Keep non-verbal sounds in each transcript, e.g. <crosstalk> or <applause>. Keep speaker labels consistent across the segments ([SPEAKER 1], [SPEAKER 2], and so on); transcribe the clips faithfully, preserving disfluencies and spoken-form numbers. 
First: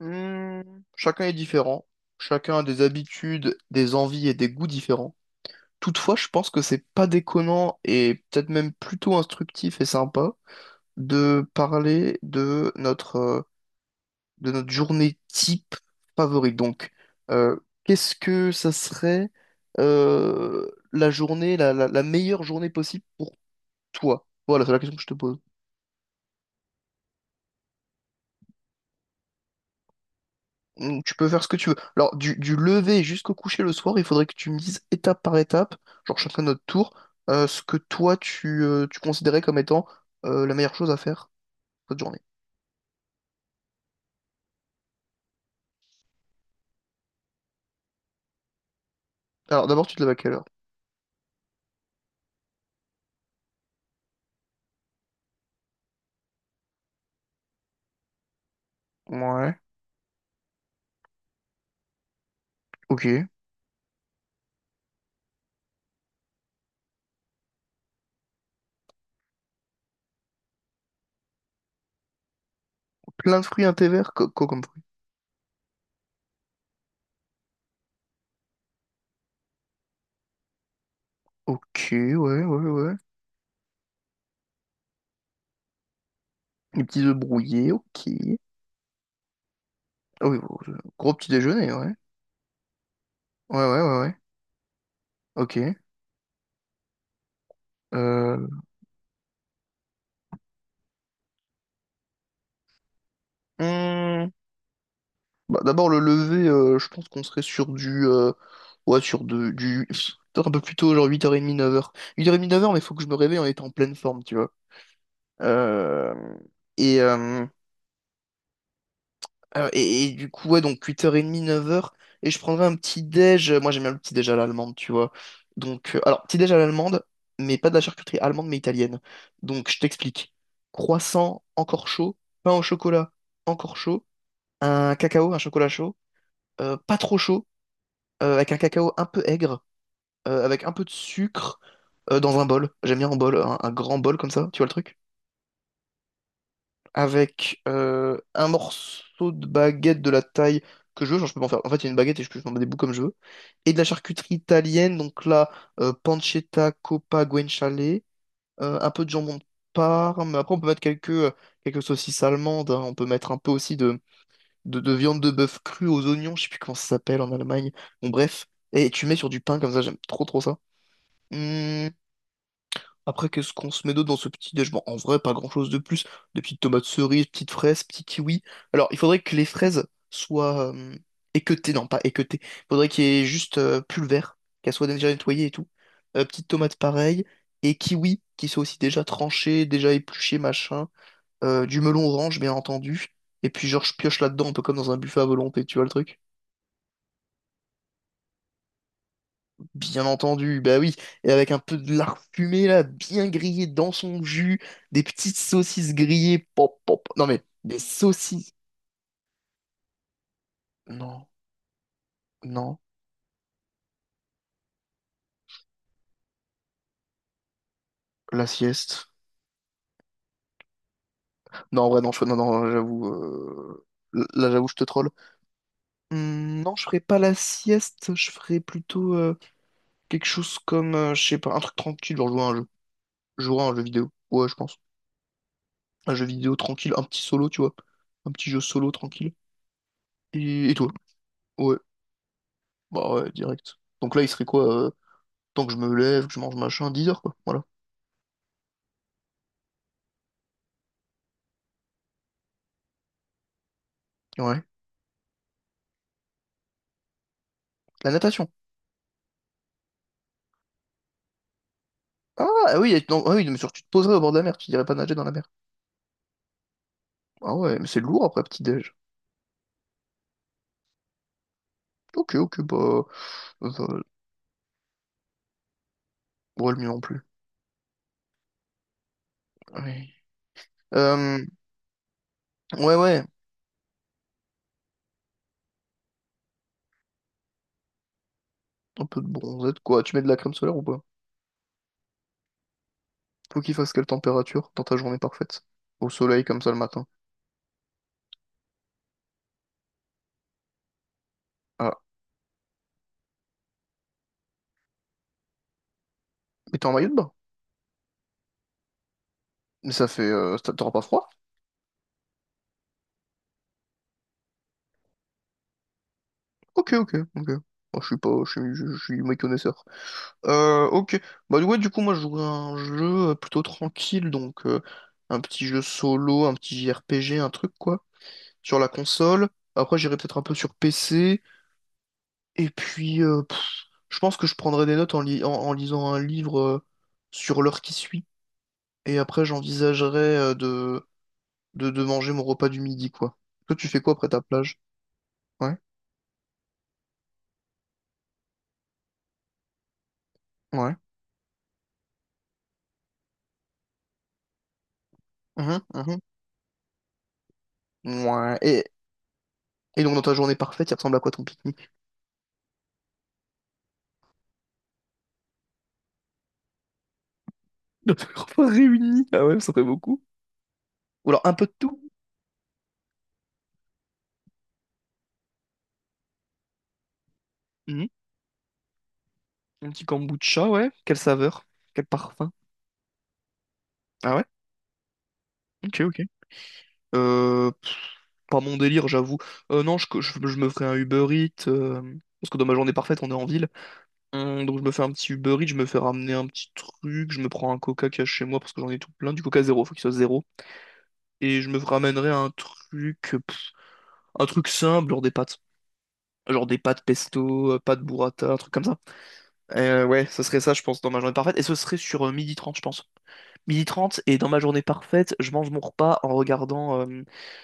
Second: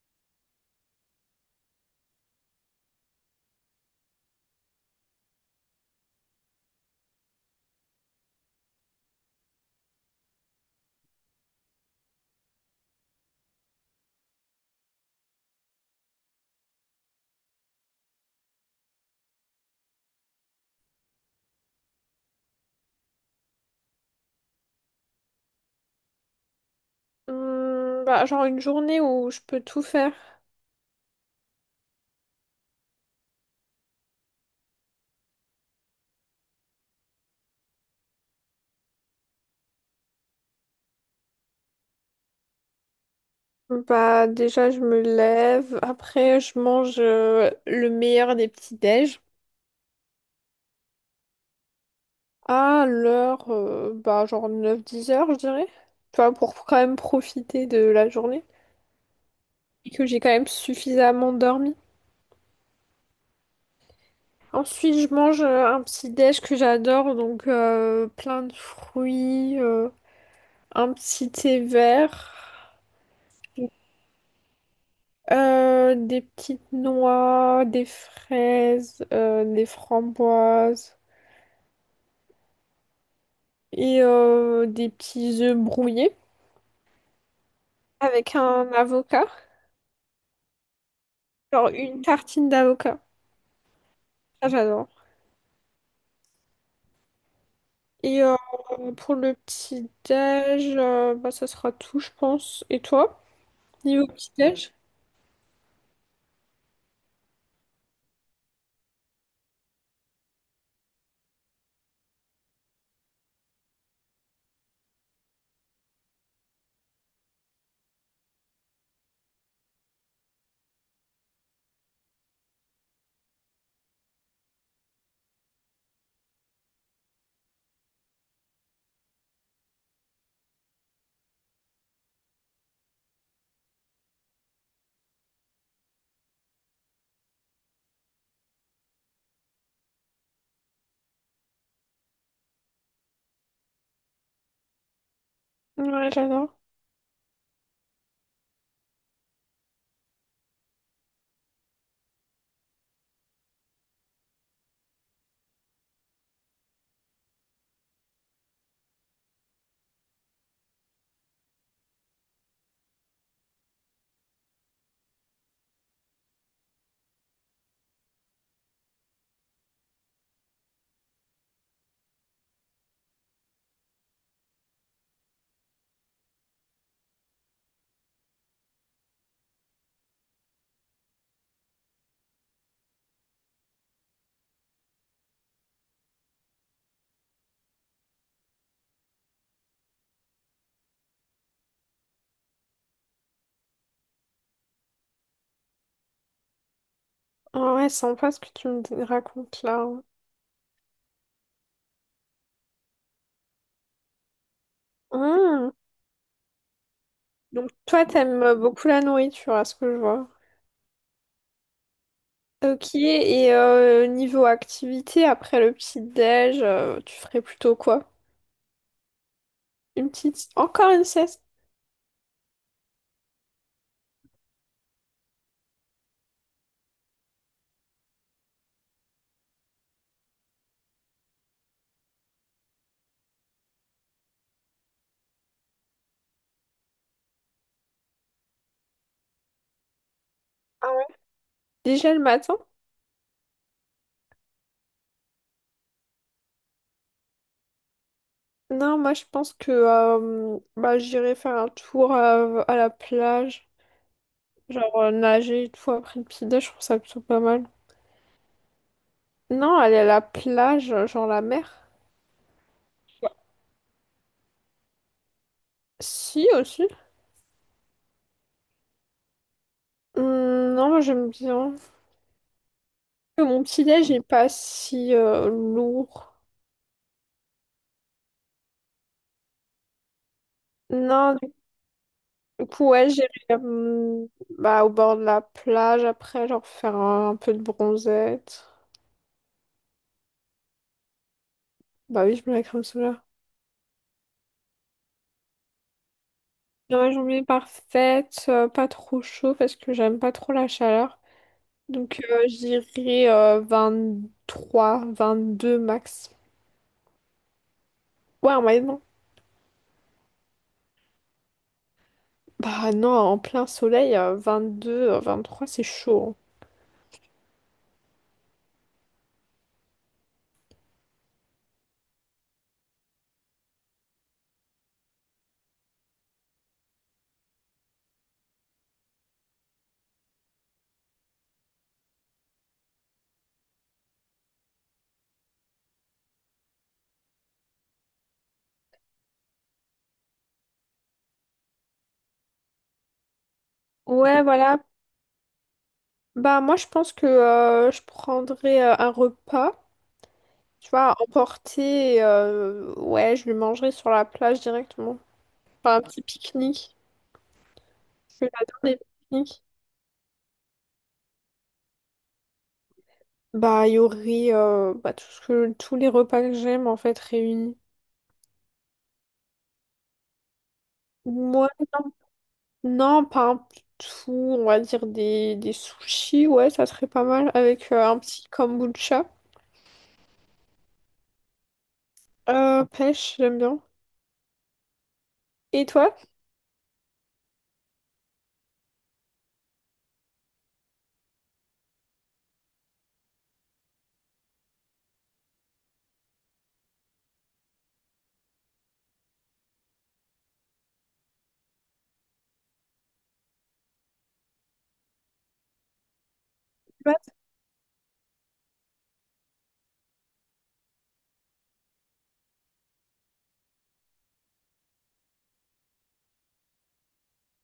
[SPEAKER 1] Hmm, chacun est différent. Chacun a des habitudes, des envies et des goûts différents. Toutefois, je pense que c'est pas déconnant et peut-être même plutôt instructif et sympa de parler de notre, euh, de notre journée type favorite. Donc, euh, qu'est-ce que ça serait euh, la journée, la, la, la meilleure journée possible pour toi? Voilà, c'est la question que je te pose.
[SPEAKER 2] Hum, bah, genre une journée où je peux tout faire.
[SPEAKER 1] Mm, tu peux faire ce que tu veux. Alors, du, du lever jusqu'au coucher le soir, il faudrait que tu me dises étape par étape, genre chacun notre tour, euh, ce que toi tu, euh, tu considérais comme étant euh, la meilleure chose à faire cette journée.
[SPEAKER 2] Bah déjà je me lève, après je mange euh, le meilleur des petits déj
[SPEAKER 1] Alors, d'abord, tu te lèves à quelle heure?
[SPEAKER 2] à l'heure euh, bah genre neuf dix heures je dirais. Tu vois, pour quand même profiter de la journée
[SPEAKER 1] Ouais.
[SPEAKER 2] et que j'ai quand même suffisamment dormi.
[SPEAKER 1] Ok.
[SPEAKER 2] Ensuite je mange euh, un petit déj que j'adore donc euh, plein de fruits, euh, un petit thé vert.
[SPEAKER 1] Plein de fruits, un thé vert, co- quoi comme fruit?
[SPEAKER 2] Euh, des petites noix, des fraises, euh, des framboises
[SPEAKER 1] Ok, ouais, ouais, ouais.
[SPEAKER 2] et euh, des petits œufs brouillés
[SPEAKER 1] Des petits œufs brouillés, ok.
[SPEAKER 2] avec un avocat.
[SPEAKER 1] Ah oui, bon, euh, gros petit
[SPEAKER 2] Genre
[SPEAKER 1] déjeuner, ouais.
[SPEAKER 2] une tartine d'avocat.
[SPEAKER 1] Ouais, ouais, ouais, ouais.
[SPEAKER 2] Ça, j'adore.
[SPEAKER 1] Ok.
[SPEAKER 2] Et euh,
[SPEAKER 1] Euh...
[SPEAKER 2] pour le petit déj, euh, bah, ça sera tout, je pense. Et toi, niveau
[SPEAKER 1] mmh.
[SPEAKER 2] petit déj?
[SPEAKER 1] Bah, d'abord, le lever, euh, je pense qu'on serait sur du. Euh, ouais, sur de, du. Pff, peut-être un peu plus tôt, genre huit heures trente, neuf heures. huit heures trente, neuf heures, huit heures trente, neuf heures, mais faut que je me réveille en étant en pleine forme, tu vois. Euh, et, euh, euh, et, et du coup, ouais, donc huit heures trente, neuf heures. Et je prendrais un petit déj. Moi, j'aime bien le petit déj à l'allemande, tu vois. Donc, euh, alors, petit déj à l'allemande, mais pas de la charcuterie allemande, mais italienne. Donc, je t'explique. Croissant, encore chaud. Pain au chocolat, encore chaud. Un cacao, un chocolat chaud. Euh, pas trop chaud euh, avec un cacao un peu aigre, euh, avec un peu de sucre euh, dans un bol. J'aime bien un bol, un, un grand bol comme ça, tu vois le truc?
[SPEAKER 2] Ouais, j'adore.
[SPEAKER 1] Avec euh, un morceau de baguette de la taille que je veux, genre je peux m'en faire. En fait, il y a une baguette et je peux m'en mettre des bouts comme je veux. Et de la charcuterie italienne, donc là, euh, pancetta, coppa, guanciale, euh, un peu de jambon de Parme. Après, on peut mettre quelques, euh, quelques saucisses allemandes. Hein. On peut mettre un peu aussi de, de, de viande de bœuf crue aux oignons, je sais plus comment ça s'appelle en Allemagne. Bon, bref. Et tu mets sur du pain comme ça, j'aime trop trop ça. Hmm, Après, qu'est-ce qu'on se met d'autre dans ce petit déj? Bon, en vrai, pas grand-chose de plus. Des petites tomates cerises, petites fraises, petits kiwis. Alors, il faudrait que les fraises soient euh, équeutées, non, pas équeutées. Il faudrait qu'il y ait juste euh, pulvère, qu'elles soient déjà nettoyées et tout. Euh, petites tomates pareilles. Et kiwis, qui soient aussi déjà tranchés, déjà épluchés, machin. Euh, du melon orange, bien entendu. Et puis, genre, je pioche là-dedans, un peu comme dans un buffet à volonté, tu vois le truc?
[SPEAKER 2] Ah ouais, sympa ce que tu me racontes là.
[SPEAKER 1] Bien entendu, bah oui, et avec un peu de lard fumé là, bien grillé dans son jus, des petites
[SPEAKER 2] Hum.
[SPEAKER 1] saucisses grillées, pop, pop, non mais
[SPEAKER 2] Donc
[SPEAKER 1] des
[SPEAKER 2] toi,
[SPEAKER 1] saucisses,
[SPEAKER 2] t'aimes beaucoup la nourriture, à ce que je vois.
[SPEAKER 1] non, non,
[SPEAKER 2] Ok, et euh, niveau activité, après le petit-déj, euh, tu ferais plutôt quoi?
[SPEAKER 1] la sieste,
[SPEAKER 2] Une petite... Encore une sieste?
[SPEAKER 1] non, en vrai, non, je- non, non, j'avoue, euh, là, j'avoue, je te troll. Hmm, non, je ferais pas la sieste, je ferais plutôt euh, quelque chose comme, euh, je sais pas, un truc tranquille, genre jouer à un jeu, jouer à un jeu vidéo, ouais, je pense, un jeu vidéo tranquille, un petit solo, tu vois, un petit jeu solo tranquille, et, et toi? Ouais,
[SPEAKER 2] Déjà le matin?
[SPEAKER 1] bah ouais, direct. Donc là, il serait quoi? Euh, tant que je me lève, que je mange machin, dix heures, quoi. Voilà.
[SPEAKER 2] Non, moi je pense que euh, bah, j'irai faire un tour à, à la plage,
[SPEAKER 1] Ouais.
[SPEAKER 2] genre euh, nager et tout après le petit-déj, je trouve ça plutôt pas mal.
[SPEAKER 1] La natation.
[SPEAKER 2] Non, aller à la plage, euh, genre la mer.
[SPEAKER 1] Ah ah oui, et- non, ah oui, mais surtout tu te poserais au bord de la mer, tu dirais pas nager dans la mer.
[SPEAKER 2] Si, aussi.
[SPEAKER 1] Ah ouais, mais c'est lourd après petit-déj.
[SPEAKER 2] Hum, non, moi j'aime bien.
[SPEAKER 1] Ok, ok, bah.
[SPEAKER 2] Mon
[SPEAKER 1] euh,
[SPEAKER 2] petit-déj n'est pas si euh, lourd.
[SPEAKER 1] ouais, le mieux non plus. Ouais.
[SPEAKER 2] Non,
[SPEAKER 1] Euh, ouais,
[SPEAKER 2] ouais,
[SPEAKER 1] ouais.
[SPEAKER 2] j'irai euh, bah, au bord de la plage après, genre faire un, un peu de bronzette.
[SPEAKER 1] Un peu de bronzette, quoi. Tu mets de la crème solaire ou pas?
[SPEAKER 2] Bah oui, je mets la crème solaire.
[SPEAKER 1] Faut qu'il fasse quelle température dans ta journée parfaite? Au soleil comme ça le
[SPEAKER 2] Dans
[SPEAKER 1] matin.
[SPEAKER 2] la journée parfaite, euh, pas trop chaud parce que j'aime pas trop la chaleur.
[SPEAKER 1] Ah.
[SPEAKER 2] Donc euh, j'irai euh, vingt deux max.
[SPEAKER 1] Mais t'es en maillot de bain?
[SPEAKER 2] Ouais, en moyenne, non.
[SPEAKER 1] Mais ça fait. euh, ça- t'auras pas froid?
[SPEAKER 2] Bah non, en plein soleil, euh, deux euh, trois c'est chaud.
[SPEAKER 1] Ok, ok, ok. Moi, je suis pas. Je suis, je, je suis méconnaisseur. Euh, ok. Bah ouais, du coup, moi, je jouerais à un jeu euh, plutôt tranquille, donc euh, un petit jeu solo, un petit J R P G, un truc, quoi, sur la console. Après, j'irai peut-être un peu sur P C. Et puis, euh, pff, je pense que je prendrai des notes en, li- en- en lisant un livre euh, sur l'heure qui suit. Et après, j'envisagerai euh, de, de, de manger mon repas du midi, quoi. Toi, tu fais quoi
[SPEAKER 2] Hein.
[SPEAKER 1] après ta
[SPEAKER 2] Ouais, <laughs>
[SPEAKER 1] plage?
[SPEAKER 2] voilà.
[SPEAKER 1] Ouais,
[SPEAKER 2] Bah moi, je pense que euh, je prendrai euh, un repas. Tu
[SPEAKER 1] ouais.
[SPEAKER 2] vois, emporter, euh, ouais, je le mangerais sur la plage directement.
[SPEAKER 1] Mhm,
[SPEAKER 2] Enfin, un
[SPEAKER 1] mhm.
[SPEAKER 2] petit pique-nique. Je
[SPEAKER 1] Ouais.
[SPEAKER 2] adore
[SPEAKER 1] Et,
[SPEAKER 2] les pique-niques.
[SPEAKER 1] et donc, dans ta journée parfaite, il ressemble à quoi ton pique-nique?
[SPEAKER 2] Bah, il y aurait euh, bah, tout ce que, tous les repas que j'aime, en fait, réunis.
[SPEAKER 1] <laughs> Nos repas réunis. Ah ouais, ça fait beaucoup. Ou alors un peu
[SPEAKER 2] Moi,
[SPEAKER 1] de tout.
[SPEAKER 2] non, non, pas un tout, on va dire des, des sushis, ouais, ça serait pas mal, avec euh,
[SPEAKER 1] Mhm.
[SPEAKER 2] un petit kombucha.
[SPEAKER 1] Un petit kombucha, ouais. Quelle saveur? Quel parfum?
[SPEAKER 2] Euh, pêche, j'aime bien.
[SPEAKER 1] Ah ouais?
[SPEAKER 2] Et
[SPEAKER 1] Ok,
[SPEAKER 2] toi?
[SPEAKER 1] ok. Euh, pff, Pas mon délire, j'avoue. Euh, non, je, je, je me ferai un Uber Eats. euh, parce que dans ma journée parfaite, on est en ville. Hum, donc je me fais un petit Uber Eats, je me fais ramener un petit truc. Je me prends un Coca qu'il y a chez moi parce que j'en ai tout plein. Du Coca zéro, faut qu'il soit zéro. Et je me ramènerai un truc. pff, un truc simple, genre des pâtes. Genre des pâtes
[SPEAKER 2] Ouais,
[SPEAKER 1] pesto, euh, pâtes burrata, un truc comme ça. Euh, ouais, ce serait ça, je pense, dans ma journée parfaite. Et ce serait sur euh, midi trente je pense. Midi trente et dans ma journée parfaite, je mange mon repas en regardant euh,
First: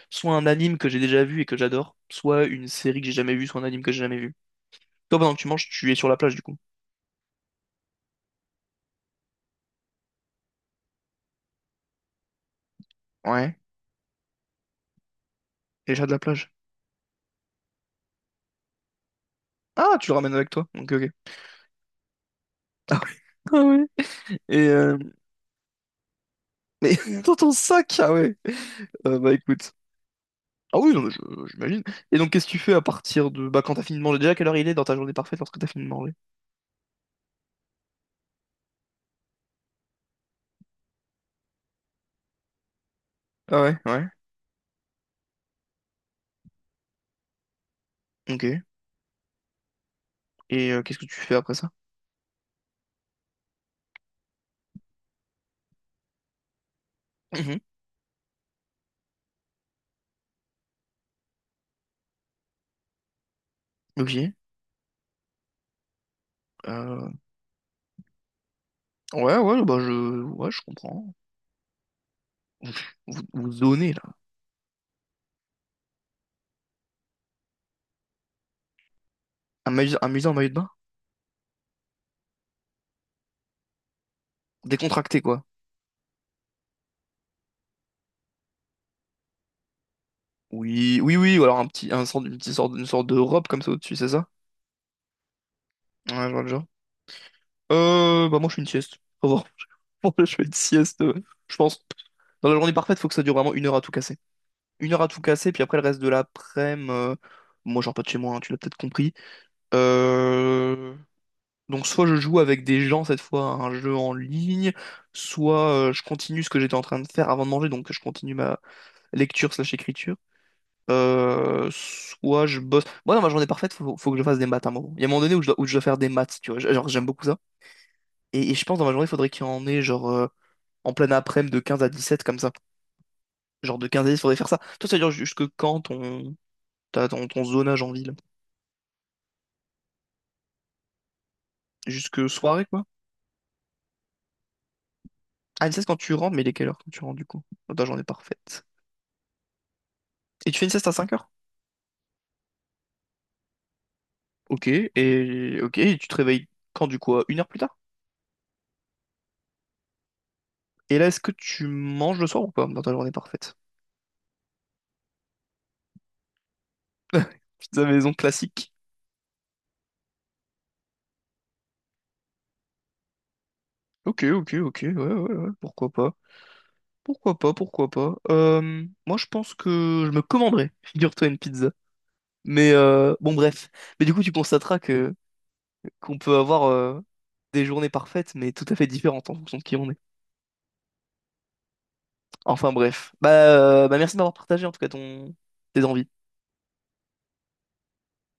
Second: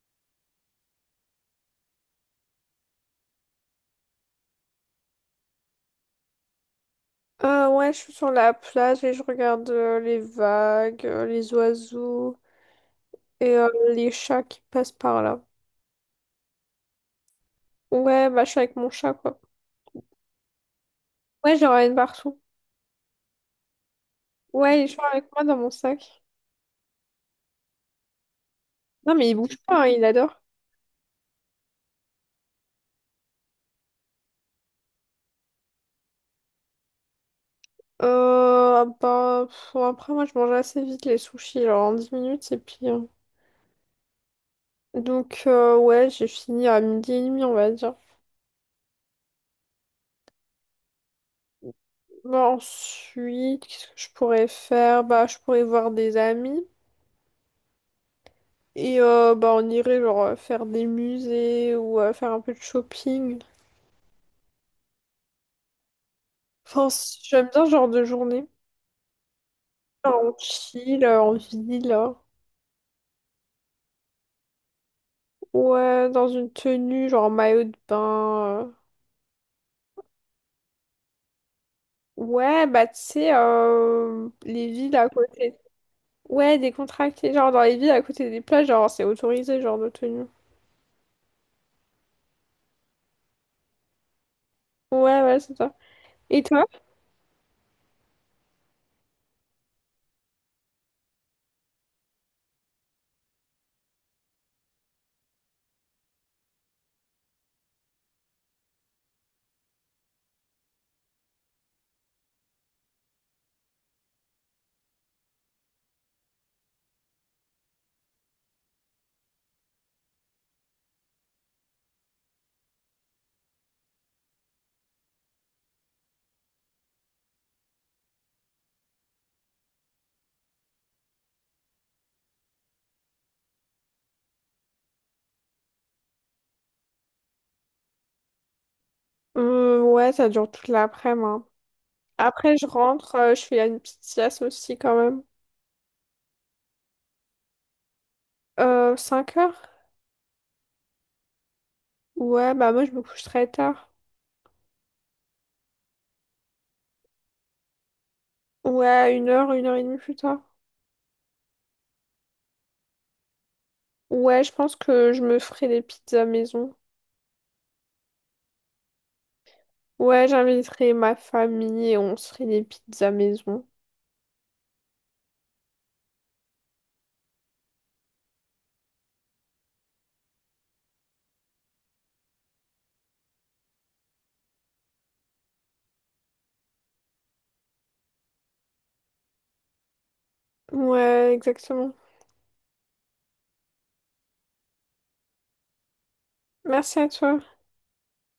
[SPEAKER 1] soit un anime que j'ai déjà vu et que j'adore, soit une série que j'ai jamais vue, soit un anime que j'ai jamais vu. Toi, pendant que tu manges, tu es sur la plage du coup.
[SPEAKER 2] Euh, ouais, je suis sur la plage et je regarde euh, les vagues, euh, les oiseaux et
[SPEAKER 1] Ouais.
[SPEAKER 2] euh, les chats qui passent par là.
[SPEAKER 1] Et j'ai de la plage.
[SPEAKER 2] Ouais, bah, je suis avec mon chat, quoi.
[SPEAKER 1] Ah, tu le ramènes avec toi. Ok, ok.
[SPEAKER 2] Ouais, je le ramène partout.
[SPEAKER 1] <laughs> Ah oui. Ah oui. Et
[SPEAKER 2] Ouais, il est
[SPEAKER 1] euh...
[SPEAKER 2] toujours avec moi dans mon sac.
[SPEAKER 1] mais <laughs> dans ton sac, ah ouais.
[SPEAKER 2] Non,
[SPEAKER 1] Euh,
[SPEAKER 2] mais
[SPEAKER 1] bah
[SPEAKER 2] il bouge
[SPEAKER 1] écoute.
[SPEAKER 2] pas, hein, il adore.
[SPEAKER 1] Ah oui, non, mais je- j'imagine. Et donc, qu'est-ce que tu fais à partir de... Bah, quand t'as fini de manger, déjà, quelle heure il est dans ta journée parfaite lorsque t'as fini de manger?
[SPEAKER 2] Euh, bah, pff, bon, après, moi, je mange assez vite les sushis, genre en dix minutes, et puis... euh,
[SPEAKER 1] Ah ouais, ouais.
[SPEAKER 2] Donc, euh, ouais, j'ai fini à midi et demi, on va dire.
[SPEAKER 1] Ok. Et euh, qu'est-ce que tu fais après ça?
[SPEAKER 2] Bah, ensuite, qu'est-ce que je pourrais faire? Bah, je pourrais voir des amis.
[SPEAKER 1] Mhm.
[SPEAKER 2] Et euh, bah, on irait, genre, euh, faire des musées ou euh, faire un peu de shopping.
[SPEAKER 1] Ok.
[SPEAKER 2] Enfin,
[SPEAKER 1] Euh,
[SPEAKER 2] c- j'aime bien ce genre de journée.
[SPEAKER 1] Ouais, ouais, bah je,
[SPEAKER 2] Genre, on
[SPEAKER 1] ouais, je
[SPEAKER 2] chill,
[SPEAKER 1] comprends.
[SPEAKER 2] euh, en ville. Hein.
[SPEAKER 1] Vous, vous, vous zonez, là.
[SPEAKER 2] Ouais, dans une tenue, genre maillot de bain. euh.
[SPEAKER 1] Un maillot, un maillot en maillot de bain?
[SPEAKER 2] Ouais, bah tu sais, euh, les villes à
[SPEAKER 1] Décontracté, quoi.
[SPEAKER 2] côté. Ouais, décontractées, genre dans les villes à côté des plages, genre c'est autorisé, genre de tenue.
[SPEAKER 1] Oui, oui, oui, ou alors un petit, un sort, une petite sorte, une sorte de robe comme ça au-dessus, c'est ça?
[SPEAKER 2] Ouais, ouais, c'est ça.
[SPEAKER 1] Ouais, je vois
[SPEAKER 2] Et
[SPEAKER 1] le genre.
[SPEAKER 2] toi?
[SPEAKER 1] Euh, bah moi, je fais une sieste. Au revoir. <laughs> Je fais une sieste, euh, je pense. Dans la journée parfaite, faut que ça dure vraiment une heure à tout casser. Une heure à tout casser, puis après, le reste de l'après-midi, euh, moi, je sors pas de chez moi, hein, tu l'as peut-être compris. Euh, Donc soit je joue avec des gens cette fois à un jeu en ligne, soit euh, je continue ce que j'étais en train de faire avant de manger, donc je continue ma lecture slash écriture. Euh, soit je bosse. Moi dans ma journée parfaite, faut, faut que je fasse des maths à un moment. Il y a un moment donné où je dois, où je dois faire des maths, tu vois. Genre j'aime beaucoup ça. Et, et je pense dans ma journée, il faudrait qu'il y en ait genre euh, en pleine après-midi de quinze à dix-sept comme ça. Genre de quinze à dix, faudrait faire ça. Toi, ça dure jusque quand ton, ta- ton, ton zonage en ville?
[SPEAKER 2] Euh, ouais, ça dure toute l'après-midi. Hein.
[SPEAKER 1] Jusque
[SPEAKER 2] Après,
[SPEAKER 1] soirée
[SPEAKER 2] je
[SPEAKER 1] quoi?
[SPEAKER 2] rentre, euh, je fais une petite sieste aussi quand même.
[SPEAKER 1] Ah, une sieste quand tu rentres, mais il est quelle heure quand tu rentres du coup? Dans ta journée parfaite.
[SPEAKER 2] Euh, cinq heures?
[SPEAKER 1] Et tu fais une sieste à cinq heures.
[SPEAKER 2] Ouais, bah moi je me couche très tard.
[SPEAKER 1] Ok, et ok, et tu te réveilles quand du coup? À une heure plus tard?
[SPEAKER 2] Ouais, une heure, une heure et demie plus tard.
[SPEAKER 1] Et là, est-ce que tu manges le soir ou pas dans ta journée parfaite?
[SPEAKER 2] Ouais, je pense que je me ferai des pizzas maison.
[SPEAKER 1] Pizza maison classique.
[SPEAKER 2] Ouais, j'inviterai ma famille et on se ferait des pizzas maison.
[SPEAKER 1] Ok, ok, ok, ouais, ouais, ouais, pourquoi pas. Pourquoi pas, pourquoi pas. Euh, moi, je pense que je me commanderais, <laughs> figure-toi, une pizza. Mais euh, bon, bref. Mais du coup, tu constateras que qu'on peut avoir euh, des journées parfaites, mais tout à fait différentes en fonction de qui on est.
[SPEAKER 2] Ouais, exactement.
[SPEAKER 1] Enfin, bref. Bah, euh, bah merci de m'avoir partagé en tout cas ton tes envies.
[SPEAKER 2] Merci à toi.